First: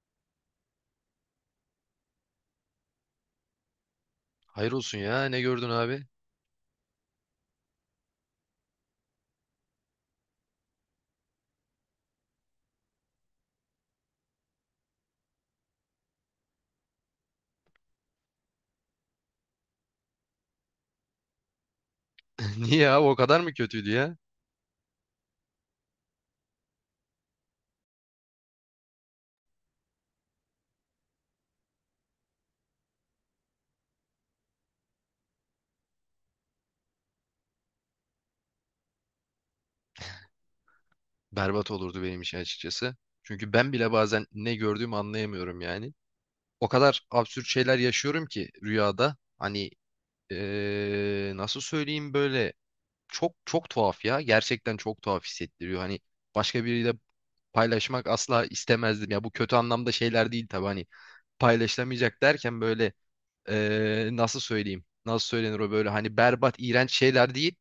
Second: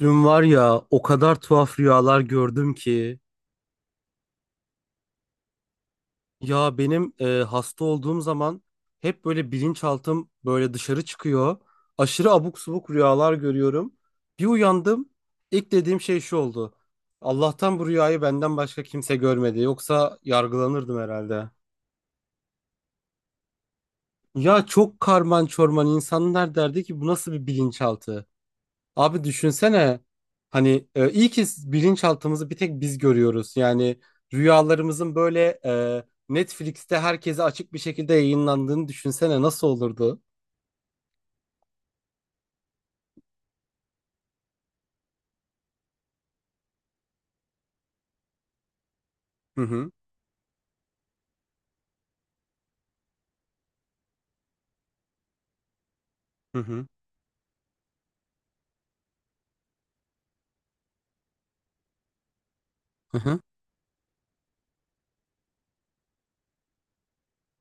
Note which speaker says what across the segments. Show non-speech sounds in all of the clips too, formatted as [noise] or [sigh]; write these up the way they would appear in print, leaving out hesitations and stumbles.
Speaker 1: Dün var ya, o kadar tuhaf rüyalar gördüm ki.
Speaker 2: Hayır olsun ya. Ne gördün abi?
Speaker 1: Ya benim hasta olduğum zaman hep böyle bilinçaltım böyle dışarı çıkıyor. Aşırı abuk subuk rüyalar görüyorum. Bir uyandım, ilk dediğim şey şu oldu. Allah'tan bu rüyayı benden başka kimse görmedi, yoksa yargılanırdım herhalde.
Speaker 2: [laughs] Niye abi o kadar mı kötüydü ya?
Speaker 1: Ya çok karman çorman, insanlar derdi ki bu nasıl bir bilinçaltı? Abi düşünsene, hani iyi ki bilinçaltımızı bir tek biz görüyoruz. Yani rüyalarımızın böyle Netflix'te herkese açık bir şekilde yayınlandığını düşünsene, nasıl olurdu?
Speaker 2: Berbat olurdu benim için açıkçası. Çünkü ben bile bazen ne gördüğümü anlayamıyorum yani. O kadar absürt şeyler yaşıyorum ki rüyada.
Speaker 1: Hı hı
Speaker 2: Nasıl söyleyeyim böyle çok çok tuhaf ya. Gerçekten çok tuhaf hissettiriyor. Hani
Speaker 1: hı
Speaker 2: başka
Speaker 1: hı
Speaker 2: biriyle paylaşmak asla istemezdim. Ya bu kötü anlamda şeyler değil tabii. Hani paylaşılamayacak derken böyle
Speaker 1: hı hı.
Speaker 2: eee, nasıl söyleyeyim? Nasıl söylenir o böyle hani berbat, iğrenç şeyler değil.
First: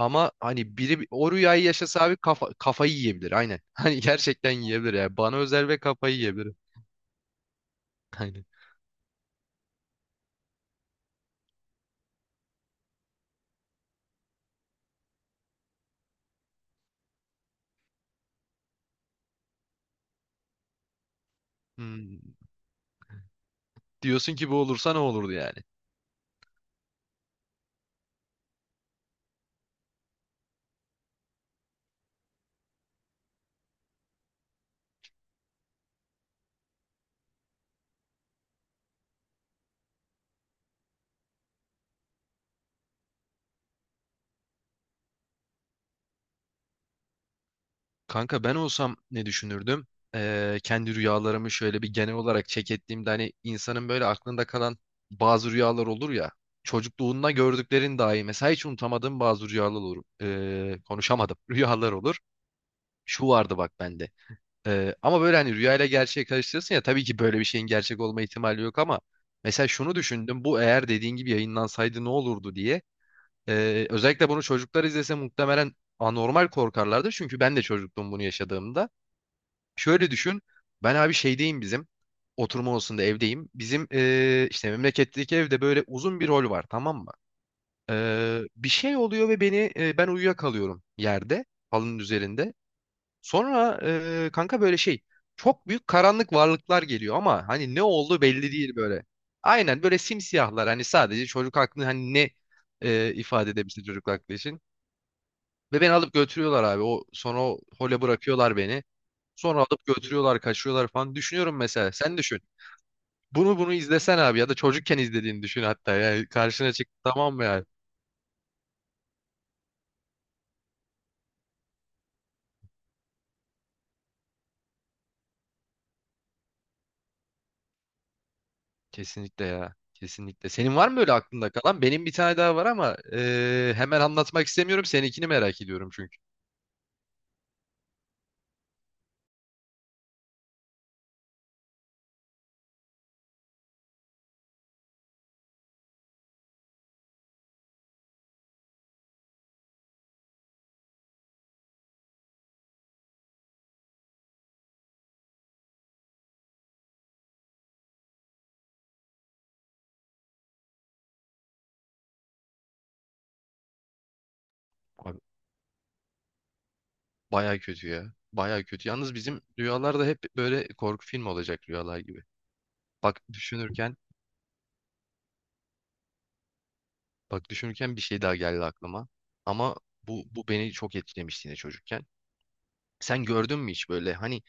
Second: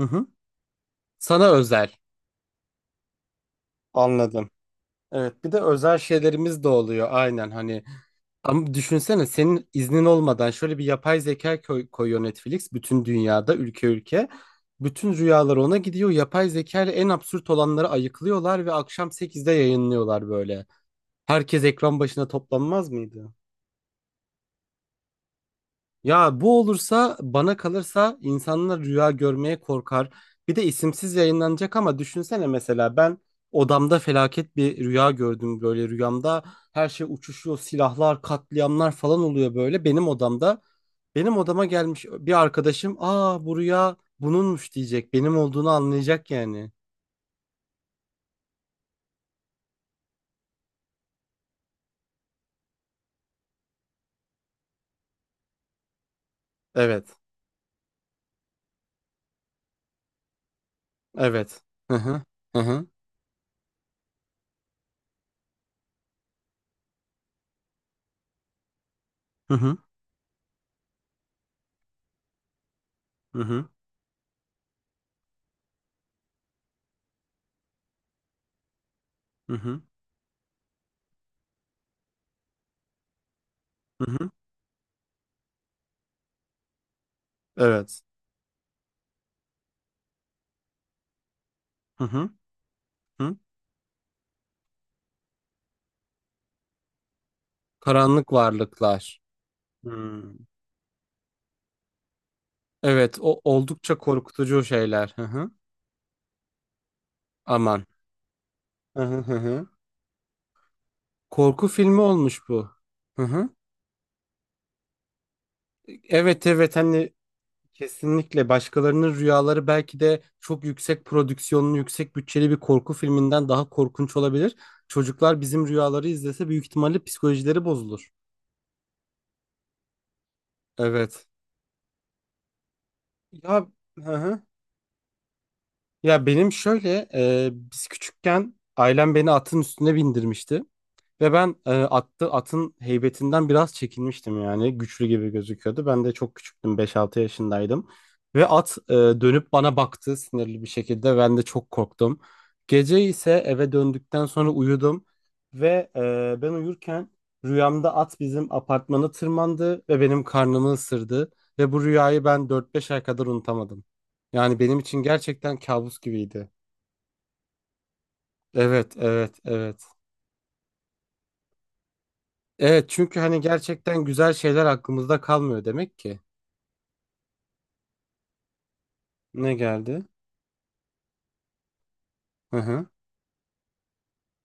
Speaker 1: Hı hı.
Speaker 2: hani biri o
Speaker 1: Sana
Speaker 2: rüyayı
Speaker 1: özel.
Speaker 2: yaşasa abi kafayı yiyebilir aynen. [laughs] Hani
Speaker 1: Anladım.
Speaker 2: gerçekten yiyebilir yani. Bana
Speaker 1: Evet, bir de
Speaker 2: özel ve
Speaker 1: özel
Speaker 2: kafayı yiyebilir.
Speaker 1: şeylerimiz de oluyor. Aynen hani.
Speaker 2: [laughs] Aynen.
Speaker 1: Ama düşünsene, senin iznin olmadan şöyle bir yapay zeka koyuyor Netflix bütün dünyada, ülke ülke. Bütün rüyalar ona gidiyor. Yapay zeka ile en absürt olanları ayıklıyorlar ve akşam sekizde yayınlıyorlar böyle. Herkes ekran
Speaker 2: Hmm.
Speaker 1: başına toplanmaz mıydı?
Speaker 2: Diyorsun ki bu olursa ne olurdu yani?
Speaker 1: Ya bu olursa, bana kalırsa insanlar rüya görmeye korkar. Bir de isimsiz yayınlanacak, ama düşünsene mesela ben odamda felaket bir rüya gördüm, böyle rüyamda her şey uçuşuyor, silahlar, katliamlar falan oluyor böyle benim odamda. Benim odama gelmiş bir arkadaşım, aa bu rüya bununmuş diyecek, benim olduğunu anlayacak yani.
Speaker 2: Kanka ben olsam ne düşünürdüm? Kendi rüyalarımı şöyle bir genel olarak check ettiğimde hani insanın böyle aklında kalan bazı rüyalar olur ya.
Speaker 1: Evet,
Speaker 2: Çocukluğunda gördüklerin dahi mesela hiç unutamadığım bazı rüyalar olur. Konuşamadım. [laughs]
Speaker 1: evet.
Speaker 2: Rüyalar
Speaker 1: Hı
Speaker 2: olur.
Speaker 1: hı hı hı
Speaker 2: Şu vardı bak bende. Ama böyle hani rüyayla gerçeği karıştırırsın ya, tabii ki böyle bir şeyin gerçek olma ihtimali yok, ama
Speaker 1: hı
Speaker 2: mesela
Speaker 1: hı
Speaker 2: şunu düşündüm, bu eğer dediğin gibi yayınlansaydı ne olurdu diye.
Speaker 1: hı
Speaker 2: Özellikle bunu çocuklar izlese muhtemelen anormal korkarlardı, çünkü ben de çocuktum bunu yaşadığımda.
Speaker 1: hı hı hı.
Speaker 2: Şöyle düşün, ben abi şeydeyim, bizim oturma odasında, evdeyim. Bizim
Speaker 1: Hı hı.
Speaker 2: ee, işte memleketteki evde böyle uzun bir rol var, tamam mı?
Speaker 1: Evet.
Speaker 2: Bir şey oluyor ve ben uyuyakalıyorum yerde, halının
Speaker 1: Hı hı
Speaker 2: üzerinde.
Speaker 1: hı.
Speaker 2: Sonra kanka böyle şey, çok büyük karanlık varlıklar geliyor ama hani ne oldu
Speaker 1: Karanlık
Speaker 2: belli değil böyle.
Speaker 1: varlıklar.
Speaker 2: Aynen böyle
Speaker 1: Hmm.
Speaker 2: simsiyahlar, hani sadece çocuk aklını hani
Speaker 1: Evet, o
Speaker 2: ifade edebilsin
Speaker 1: oldukça
Speaker 2: çocuk aklı için.
Speaker 1: korkutucu şeyler. Hı hı.
Speaker 2: Ve beni alıp götürüyorlar abi, o sonra o
Speaker 1: Aman.
Speaker 2: hole bırakıyorlar beni.
Speaker 1: Hı hı hı.
Speaker 2: Sonra
Speaker 1: Hı.
Speaker 2: alıp götürüyorlar, kaçıyorlar falan, düşünüyorum
Speaker 1: Korku
Speaker 2: mesela,
Speaker 1: filmi
Speaker 2: sen düşün.
Speaker 1: olmuş bu. Hı hı.
Speaker 2: Bunu izlesen abi, ya da çocukken izlediğini düşün hatta, yani
Speaker 1: Evet,
Speaker 2: karşına
Speaker 1: evet,
Speaker 2: çıktı
Speaker 1: hani
Speaker 2: tamam mı yani.
Speaker 1: kesinlikle başkalarının rüyaları belki de çok yüksek prodüksiyonlu, yüksek bütçeli bir korku filminden daha korkunç olabilir. Çocuklar bizim rüyaları izlese büyük ihtimalle psikolojileri bozulur.
Speaker 2: Kesinlikle ya. Kesinlikle. Senin var mı öyle
Speaker 1: Evet.
Speaker 2: aklında kalan? Benim bir tane daha var ama
Speaker 1: Ya,
Speaker 2: hemen
Speaker 1: hı hı.
Speaker 2: anlatmak istemiyorum. Seninkini merak ediyorum çünkü.
Speaker 1: Ya benim şöyle, biz küçükken ailem beni atın üstüne bindirmişti. Ve ben, atın heybetinden biraz çekinmiştim yani. Güçlü gibi gözüküyordu. Ben de çok küçüktüm, beş altı yaşındaydım. Ve at, dönüp bana baktı sinirli bir şekilde. Ben de çok korktum. Gece ise eve döndükten sonra uyudum. Ve ben uyurken rüyamda at bizim apartmanı tırmandı ve benim karnımı ısırdı. Ve bu rüyayı ben dört beş ay kadar unutamadım. Yani benim için
Speaker 2: Abi,
Speaker 1: gerçekten kabus gibiydi.
Speaker 2: baya kötü ya. Baya kötü.
Speaker 1: Evet,
Speaker 2: Yalnız bizim
Speaker 1: evet, evet.
Speaker 2: rüyalar da hep böyle korku filmi olacak rüyalar gibi.
Speaker 1: Evet,
Speaker 2: Bak
Speaker 1: çünkü hani
Speaker 2: düşünürken,
Speaker 1: gerçekten güzel şeyler aklımızda kalmıyor demek ki.
Speaker 2: bak düşünürken, bir şey daha geldi aklıma.
Speaker 1: Ne
Speaker 2: Ama
Speaker 1: geldi?
Speaker 2: bu beni çok etkilemişti yine çocukken.
Speaker 1: Hı hı.
Speaker 2: Sen gördün mü hiç böyle hani,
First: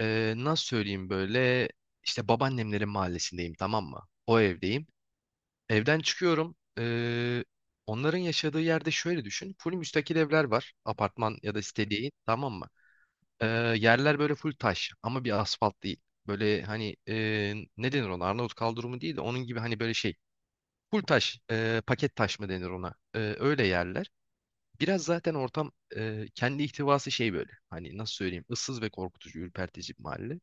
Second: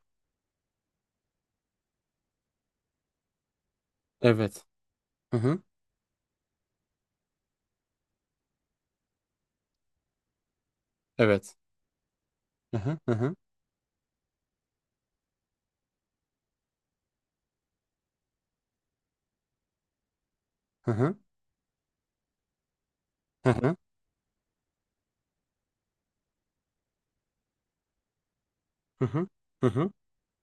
Speaker 2: nasıl söyleyeyim böyle, işte babaannemlerin mahallesindeyim, tamam mı? O
Speaker 1: Evet.
Speaker 2: evdeyim.
Speaker 1: Hı hı.
Speaker 2: Evden çıkıyorum. Onların yaşadığı yerde şöyle düşün. Full müstakil evler var. Apartman ya
Speaker 1: Evet.
Speaker 2: da site değil. Tamam mı?
Speaker 1: Hı hı. Hı hı.
Speaker 2: Ee, Yerler böyle full taş ama bir asfalt değil. Böyle hani ne denir ona? Arnavut kaldırımı değil de onun gibi hani böyle şey.
Speaker 1: Hı
Speaker 2: Full
Speaker 1: hı.
Speaker 2: taş, paket taş mı denir ona?
Speaker 1: Hı
Speaker 2: Öyle
Speaker 1: hı.
Speaker 2: yerler. Biraz zaten ortam, kendi ihtivası şey böyle. Hani nasıl söyleyeyim? Issız ve
Speaker 1: Hı hı.
Speaker 2: korkutucu,
Speaker 1: Hı hı.
Speaker 2: ürpertici bir mahalle.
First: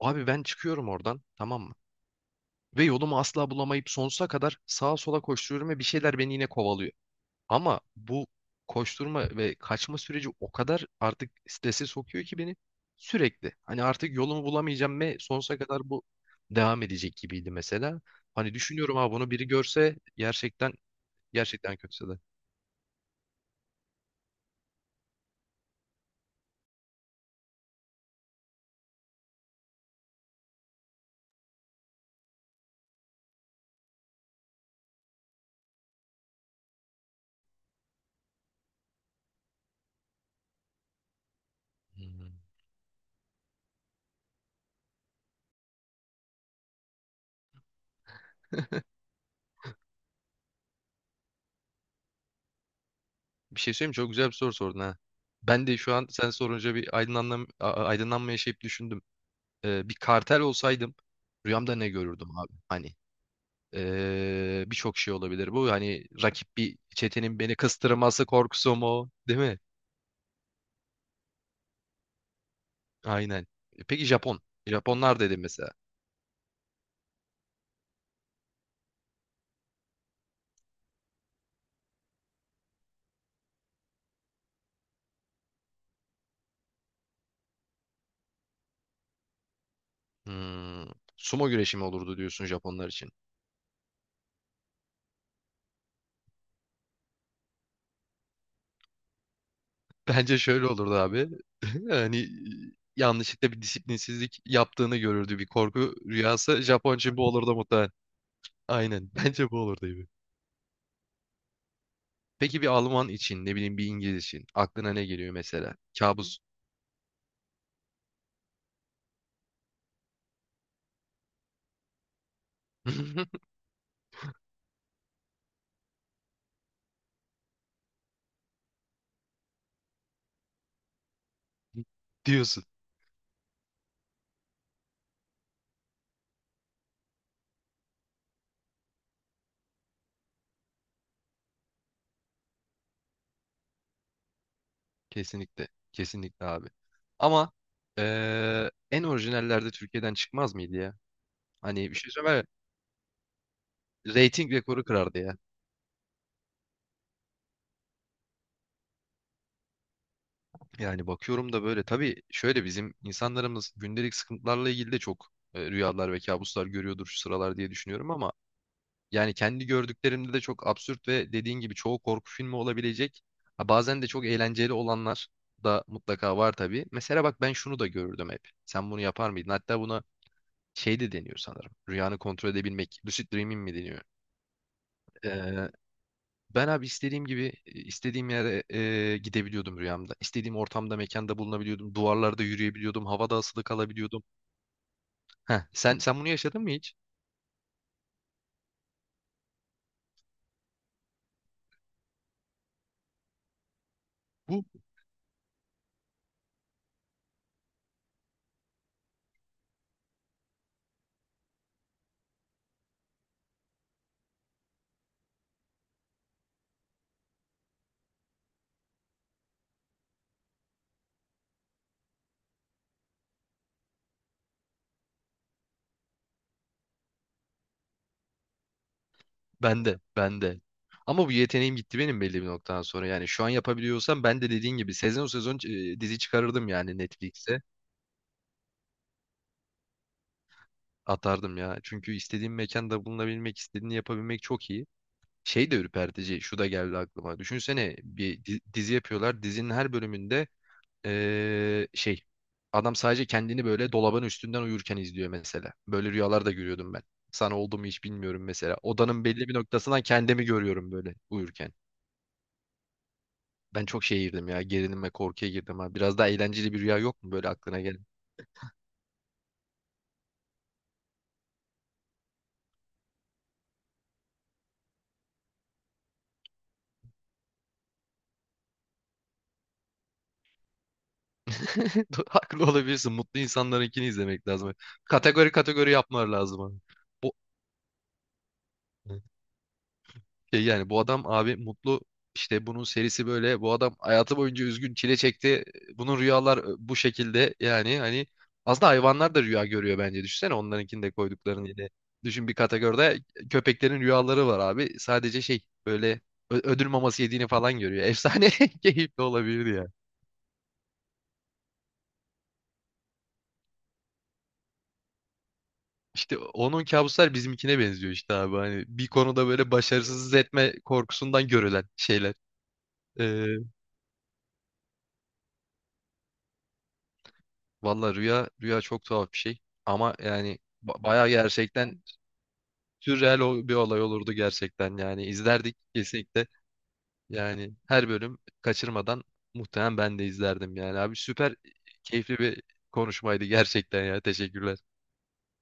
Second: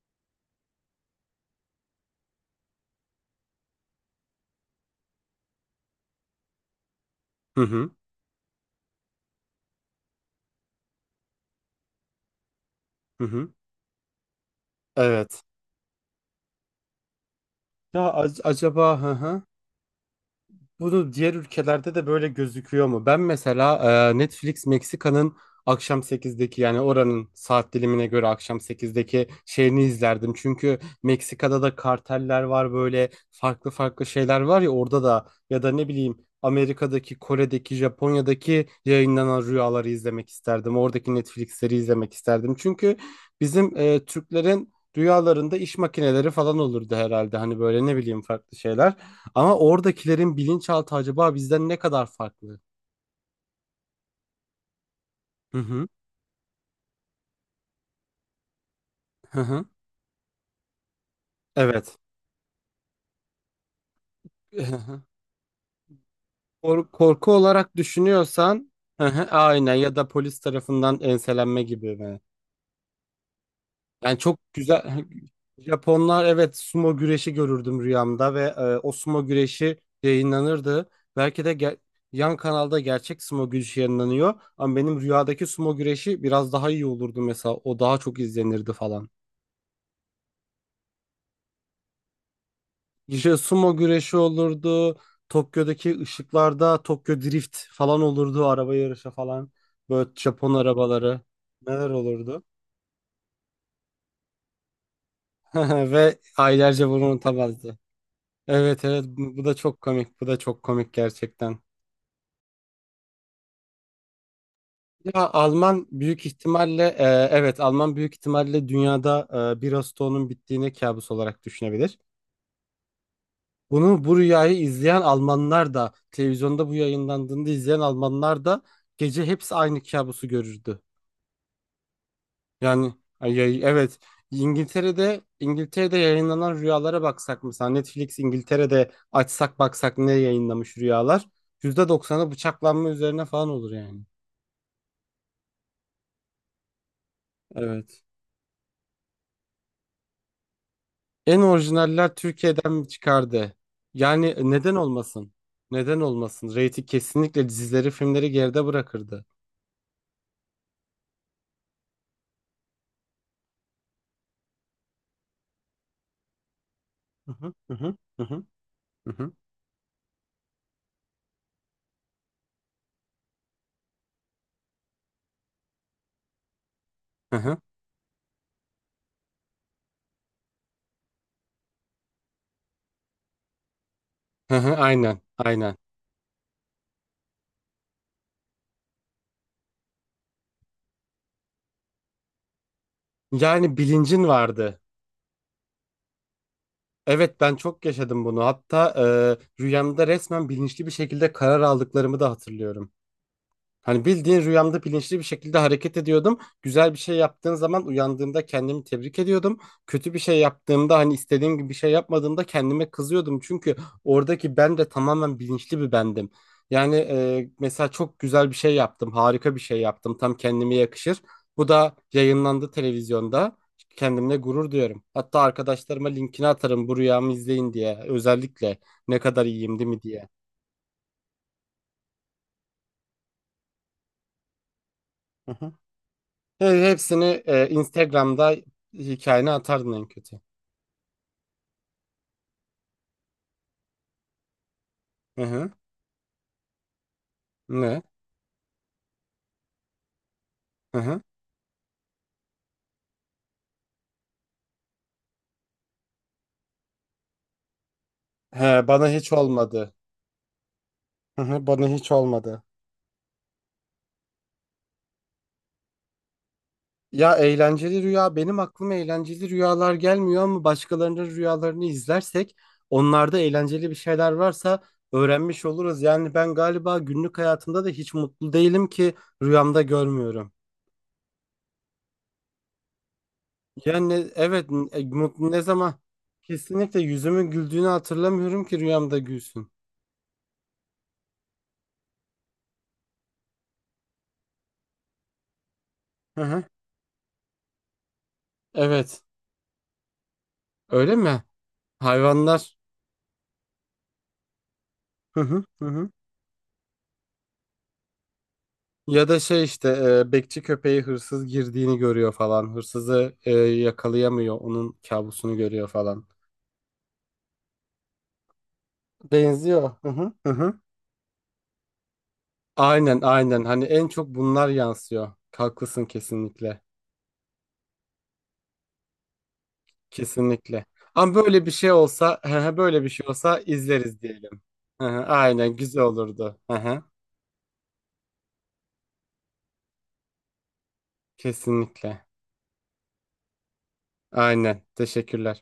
Speaker 2: Abi ben çıkıyorum oradan, tamam mı? Ve yolumu asla bulamayıp sonsuza kadar sağa sola koşturuyorum ve bir şeyler beni yine kovalıyor.
Speaker 1: Hı
Speaker 2: Ama
Speaker 1: hı.
Speaker 2: bu koşturma ve kaçma süreci o kadar artık strese sokuyor ki beni
Speaker 1: Hı hı.
Speaker 2: sürekli. Hani artık yolumu bulamayacağım ve
Speaker 1: Evet.
Speaker 2: sonsuza kadar bu devam edecek gibiydi mesela.
Speaker 1: Ya
Speaker 2: Hani düşünüyorum,
Speaker 1: acaba,
Speaker 2: ha
Speaker 1: hı
Speaker 2: bunu
Speaker 1: hı.
Speaker 2: biri görse gerçekten
Speaker 1: Bunu diğer
Speaker 2: gerçekten
Speaker 1: ülkelerde de
Speaker 2: kötüse de.
Speaker 1: böyle gözüküyor mu? Ben mesela Netflix Meksika'nın akşam sekizdeki, yani oranın saat dilimine göre akşam sekizdeki şeyini izlerdim. Çünkü Meksika'da da karteller var, böyle farklı farklı şeyler var ya orada da. Ya da ne bileyim, Amerika'daki, Kore'deki, Japonya'daki yayınlanan rüyaları izlemek isterdim. Oradaki Netflix'leri izlemek
Speaker 2: Hmm.
Speaker 1: isterdim. Çünkü bizim, Türklerin rüyalarında iş makineleri falan olurdu herhalde. Hani böyle, ne bileyim, farklı şeyler. Ama oradakilerin bilinçaltı acaba bizden ne kadar farklı?
Speaker 2: Bir şey söyleyeyim mi? Çok güzel bir soru sordun ha.
Speaker 1: Hı
Speaker 2: Ben de
Speaker 1: hı.
Speaker 2: şu an sen sorunca bir aydınlanma yaşayıp düşündüm.
Speaker 1: Hı hı.
Speaker 2: Bir kartel olsaydım rüyamda ne
Speaker 1: Evet.
Speaker 2: görürdüm abi? Hani
Speaker 1: Hı
Speaker 2: Birçok
Speaker 1: hı.
Speaker 2: şey olabilir bu. Hani rakip bir
Speaker 1: Korku
Speaker 2: çetenin beni
Speaker 1: olarak
Speaker 2: kıstırması
Speaker 1: düşünüyorsan,
Speaker 2: korkusu
Speaker 1: hı
Speaker 2: mu?
Speaker 1: hı,
Speaker 2: Değil mi?
Speaker 1: aynen, ya da polis tarafından enselenme gibi mi?
Speaker 2: Aynen. E, peki
Speaker 1: Yani
Speaker 2: Japon.
Speaker 1: çok güzel.
Speaker 2: Japonlar dedim mesela.
Speaker 1: Japonlar, evet, sumo güreşi görürdüm rüyamda ve o sumo güreşi yayınlanırdı. Belki de, yan kanalda gerçek sumo güreşi yayınlanıyor ama benim rüyadaki sumo güreşi biraz daha iyi olurdu mesela. O daha çok izlenirdi falan.
Speaker 2: Hmm, sumo güreşi mi olurdu diyorsun Japonlar için?
Speaker 1: İşte sumo güreşi olurdu. Tokyo'daki ışıklarda Tokyo Drift falan olurdu. Araba yarışı falan.
Speaker 2: [laughs]
Speaker 1: Böyle
Speaker 2: Bence
Speaker 1: Japon
Speaker 2: şöyle olurdu
Speaker 1: arabaları.
Speaker 2: abi. [laughs]
Speaker 1: Neler
Speaker 2: Hani
Speaker 1: olurdu.
Speaker 2: yanlışlıkla bir disiplinsizlik yaptığını görürdü, bir
Speaker 1: [laughs]
Speaker 2: korku
Speaker 1: Ve
Speaker 2: rüyası.
Speaker 1: aylarca
Speaker 2: Japon
Speaker 1: bunu
Speaker 2: için bu olurdu
Speaker 1: unutamazdı.
Speaker 2: muhtemelen.
Speaker 1: Evet, evet,
Speaker 2: Aynen. [laughs]
Speaker 1: bu
Speaker 2: Bence
Speaker 1: da
Speaker 2: bu
Speaker 1: çok
Speaker 2: olurdu gibi.
Speaker 1: komik. Bu da çok komik gerçekten.
Speaker 2: Peki bir Alman için, ne bileyim, bir İngiliz için aklına ne
Speaker 1: Ya
Speaker 2: geliyor mesela?
Speaker 1: Alman büyük
Speaker 2: Kabus.
Speaker 1: ihtimalle, evet, Alman büyük ihtimalle dünyada bir Ağustos'un bittiğini kabus olarak düşünebilir.
Speaker 2: [laughs]
Speaker 1: Bunu, bu rüyayı izleyen Almanlar da, televizyonda bu yayınlandığında izleyen Almanlar da gece hepsi aynı kabusu görürdü.
Speaker 2: diyorsun.
Speaker 1: Yani, ay, ay, evet, İngiltere'de yayınlanan rüyalara baksak, mesela Netflix İngiltere'de açsak, baksak ne yayınlamış rüyalar, %90'ı bıçaklanma üzerine falan olur yani.
Speaker 2: Kesinlikle. Kesinlikle abi. Ama
Speaker 1: Evet.
Speaker 2: en orijinallerde Türkiye'den çıkmaz mıydı ya?
Speaker 1: En
Speaker 2: Hani bir şey
Speaker 1: orijinaller
Speaker 2: söyleme.
Speaker 1: Türkiye'den mi çıkardı? Yani
Speaker 2: Rating
Speaker 1: neden
Speaker 2: rekoru kırardı
Speaker 1: olmasın?
Speaker 2: ya.
Speaker 1: Neden olmasın? Reyting kesinlikle dizileri, filmleri geride bırakırdı.
Speaker 2: Yani bakıyorum da böyle tabii şöyle, bizim insanlarımız gündelik sıkıntılarla ilgili de çok rüyalar ve kabuslar görüyordur şu
Speaker 1: Hı hı
Speaker 2: sıralar diye
Speaker 1: hı
Speaker 2: düşünüyorum
Speaker 1: hı
Speaker 2: ama
Speaker 1: hı
Speaker 2: yani
Speaker 1: hı
Speaker 2: kendi gördüklerimde de çok absürt ve dediğin gibi çoğu korku filmi olabilecek. Ha, bazen de çok eğlenceli olanlar da mutlaka var tabii. Mesela
Speaker 1: hı
Speaker 2: bak ben
Speaker 1: hı
Speaker 2: şunu da görürdüm hep. Sen bunu yapar mıydın? Hatta buna şey de deniyor sanırım. Rüyanı kontrol edebilmek. Lucid Dreaming mi deniyor?
Speaker 1: hı hı, aynen,
Speaker 2: Ee,
Speaker 1: aynen.
Speaker 2: Ben abi istediğim gibi istediğim yere gidebiliyordum rüyamda. İstediğim ortamda, mekanda bulunabiliyordum. Duvarlarda yürüyebiliyordum. Havada asılı
Speaker 1: Yani
Speaker 2: kalabiliyordum.
Speaker 1: bilincin vardı.
Speaker 2: Heh, sen bunu yaşadın mı hiç?
Speaker 1: Evet, ben çok yaşadım bunu. Hatta rüyamda resmen bilinçli bir şekilde karar aldıklarımı da hatırlıyorum. Hani bildiğin
Speaker 2: Bu
Speaker 1: rüyamda bilinçli bir şekilde hareket ediyordum. Güzel bir şey yaptığım zaman uyandığımda kendimi tebrik ediyordum. Kötü bir şey yaptığımda, hani istediğim gibi bir şey yapmadığımda kendime kızıyordum. Çünkü oradaki ben de tamamen bilinçli bir bendim. Yani, mesela çok güzel bir şey yaptım, harika bir şey yaptım. Tam kendime yakışır. Bu da yayınlandı televizyonda. Kendimle gurur duyuyorum. Hatta arkadaşlarıma linkini atarım, bu rüyamı izleyin diye. Özellikle ne kadar iyiyim değil
Speaker 2: bende,
Speaker 1: mi diye.
Speaker 2: bende. Ama bu yeteneğim gitti benim belli bir noktadan sonra. Yani şu an yapabiliyorsam ben de dediğin gibi sezon sezon dizi
Speaker 1: He-
Speaker 2: çıkarırdım yani
Speaker 1: Hepsini
Speaker 2: Netflix'e.
Speaker 1: Instagram'da hikayene atardın en kötü.
Speaker 2: Atardım ya. Çünkü istediğim mekanda bulunabilmek, istediğini yapabilmek çok iyi.
Speaker 1: Hı
Speaker 2: Şey
Speaker 1: hı.
Speaker 2: de ürpertici. Şu da geldi aklıma. Düşünsene
Speaker 1: Ne?
Speaker 2: bir dizi yapıyorlar. Dizinin her bölümünde
Speaker 1: Hı hı.
Speaker 2: eee, şey adam sadece kendini böyle dolabın üstünden uyurken izliyor mesela. Böyle rüyalar da görüyordum ben. Sana oldu mu hiç bilmiyorum mesela.
Speaker 1: He, bana
Speaker 2: Odanın
Speaker 1: hiç
Speaker 2: belli bir
Speaker 1: olmadı.
Speaker 2: noktasından kendimi görüyorum böyle
Speaker 1: Hı hı,
Speaker 2: uyurken.
Speaker 1: bana hiç olmadı.
Speaker 2: Ben çok şeye girdim ya. Gerilim ve korkuya girdim ha. Biraz daha eğlenceli bir rüya yok mu
Speaker 1: Ya
Speaker 2: böyle aklına
Speaker 1: eğlenceli
Speaker 2: gelen?
Speaker 1: rüya, benim aklıma eğlenceli rüyalar gelmiyor, ama başkalarının rüyalarını izlersek onlarda eğlenceli bir şeyler varsa öğrenmiş oluruz. Yani ben galiba günlük hayatımda da hiç mutlu değilim ki rüyamda görmüyorum.
Speaker 2: [laughs] Haklı olabilirsin. Mutlu insanlarınkini
Speaker 1: Yani
Speaker 2: izlemek
Speaker 1: evet,
Speaker 2: lazım. Kategori
Speaker 1: mutlu ne
Speaker 2: kategori
Speaker 1: zaman,
Speaker 2: yapmalar lazım, abi.
Speaker 1: kesinlikle yüzümün güldüğünü hatırlamıyorum ki rüyamda gülsün.
Speaker 2: Şey yani, bu adam abi mutlu, işte bunun serisi böyle, bu adam hayatı boyunca üzgün, çile çekti. Bunun
Speaker 1: Hı
Speaker 2: rüyalar e,
Speaker 1: hı.
Speaker 2: bu şekilde yani hani aslında
Speaker 1: Evet.
Speaker 2: hayvanlar da rüya görüyor bence, düşünsene onlarınkini de
Speaker 1: Öyle mi?
Speaker 2: koyduklarını yine. Düşün, bir
Speaker 1: Hayvanlar.
Speaker 2: kategoride köpeklerin rüyaları var abi, sadece
Speaker 1: Hı
Speaker 2: şey
Speaker 1: hı hı. Hı.
Speaker 2: böyle, ödül maması yediğini falan görüyor. Efsane [laughs] keyifli
Speaker 1: Ya da şey
Speaker 2: olabilir ya.
Speaker 1: işte, bekçi köpeği hırsız girdiğini görüyor falan. Hırsızı yakalayamıyor. Onun kabusunu görüyor falan.
Speaker 2: İşte onun kabuslar bizimkine benziyor işte abi, hani bir konuda böyle
Speaker 1: Benziyor. Hı
Speaker 2: başarısız
Speaker 1: hı. Hı
Speaker 2: etme
Speaker 1: hı.
Speaker 2: korkusundan görülen şeyler.
Speaker 1: Aynen,
Speaker 2: Ee,
Speaker 1: aynen. Hani en çok bunlar yansıyor. Haklısın kesinlikle.
Speaker 2: Valla rüya rüya çok tuhaf bir şey ama yani
Speaker 1: Kesinlikle.
Speaker 2: bayağı
Speaker 1: Ama böyle bir şey
Speaker 2: gerçekten
Speaker 1: olsa, [laughs] hı hı, böyle bir şey
Speaker 2: sürreal
Speaker 1: olsa
Speaker 2: o- bir olay
Speaker 1: izleriz
Speaker 2: olurdu
Speaker 1: diyelim.
Speaker 2: gerçekten,
Speaker 1: Hı
Speaker 2: yani
Speaker 1: hı, aynen,
Speaker 2: izlerdik
Speaker 1: güzel
Speaker 2: kesinlikle,
Speaker 1: olurdu. Hı hı,
Speaker 2: yani her bölüm kaçırmadan muhtemelen ben de izlerdim yani abi, süper
Speaker 1: kesinlikle.
Speaker 2: keyifli bir konuşmaydı gerçekten ya, teşekkürler.
Speaker 1: Aynen. Teşekkürler.